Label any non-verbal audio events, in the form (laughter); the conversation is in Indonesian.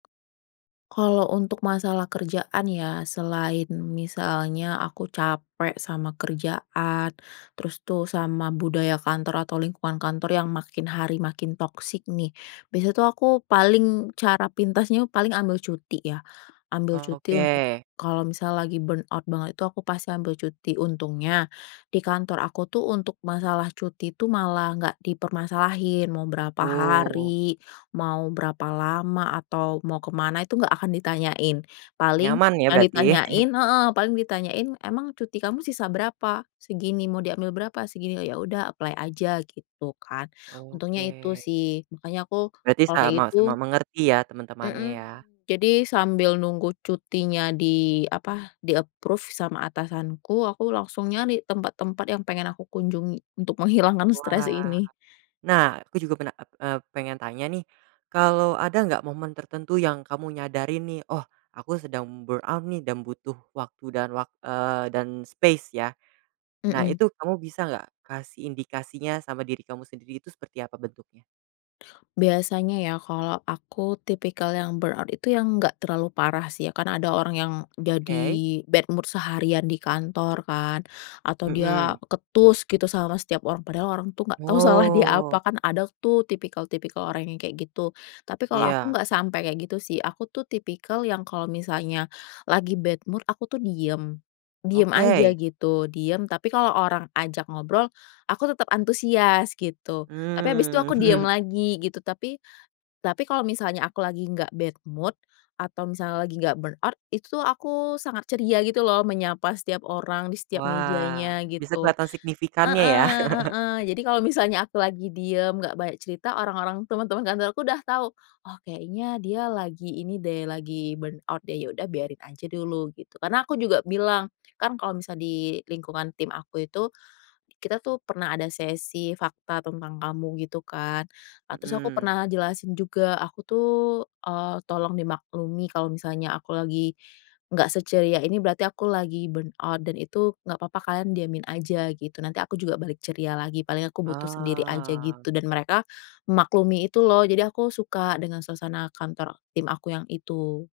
Kalau untuk masalah kerjaan ya, selain misalnya aku capek sama kerjaan, terus tuh sama budaya kantor atau lingkungan kantor yang makin hari makin toksik nih, biasanya tuh aku paling cara pintasnya paling ambil cuti ya, ambil cuti untuk Oke. kalau misal lagi burnout banget itu aku pasti ambil cuti. Untungnya di kantor aku tuh untuk masalah cuti tuh malah nggak dipermasalahin, mau berapa Oh. hari, mau berapa lama, atau mau ke mana itu nggak akan ditanyain. Paling Nyaman ya yang berarti. (chuckles) ditanyain heeh, paling ditanyain, "Emang cuti kamu sisa berapa?" "Segini," "Mau diambil berapa?" "Segini," "Oh, ya udah apply aja," gitu kan, untungnya itu Oke. sih. Makanya aku Berarti kalau kayak sama-sama gitu mengerti ya teman-temannya Mhm, ya. jadi sambil nunggu cutinya di apa, di-approve sama atasanku, aku langsung nyari tempat-tempat yang pengen aku kunjungi untuk menghilangkan stres Wah. ini. Nah, aku juga pena e eee, pengen tanya nih, kalau ada nggak momen tertentu yang kamu nyadarin nih, oh, aku sedang burnout nih dan butuh waktu dan wak eee, dan space ya. Nah, Mhm. itu kamu bisa nggak kasih indikasinya sama diri kamu sendiri itu seperti apa bentuknya? Biasanya ya kalau aku tipikal yang burnout itu yang nggak terlalu parah sih ya, karena ada orang yang jadi Oke. bad mood seharian di kantor kan, atau dia Mhm. ketus gitu sama setiap orang padahal orang tuh nggak tau salah dia apa, Wow. kan ada tuh tipikal-tipikal orang yang kayak gitu. Tapi kalau aku Iya. nggak sampai kayak gitu sih, aku tuh tipikal yang kalau misalnya lagi bad mood, aku tuh diam. Diam aja Oke. gitu diam, tapi kalau orang ajak ngobrol aku tetap antusias gitu. Tapi habis itu Hmm. aku diam (chuckles) lagi gitu tapi tapi kalau misalnya aku lagi nggak bad mood atau misalnya lagi nggak burnout itu tuh aku sangat ceria gitu loh, menyapa setiap orang di setiap Wah, mejanya bisa gitu. kelihatan signifikannya ya. Heeh (chuckles) heeh. Jadi kalau misalnya aku lagi diam nggak banyak cerita, orang-orang teman-teman kantorku udah tahu, "Oh, kayaknya dia lagi ini deh, lagi burnout deh, ya udah biarin aja dulu," gitu, karena aku juga bilang, kan kalau misalnya di lingkungan tim aku itu, kita tuh pernah ada sesi fakta tentang kamu gitu kan. Nah, terus aku Mhm. pernah jelasin juga aku tuh, eee, tolong dimaklumi kalau misalnya aku lagi nggak seceria ini, berarti aku lagi burnout dan itu nggak papa, kalian diamin aja gitu, nanti aku juga balik ceria lagi paling aku butuh sendiri aja Oh. gitu, dan mereka memaklumi itu loh, jadi aku suka dengan suasana kantor tim aku yang itu.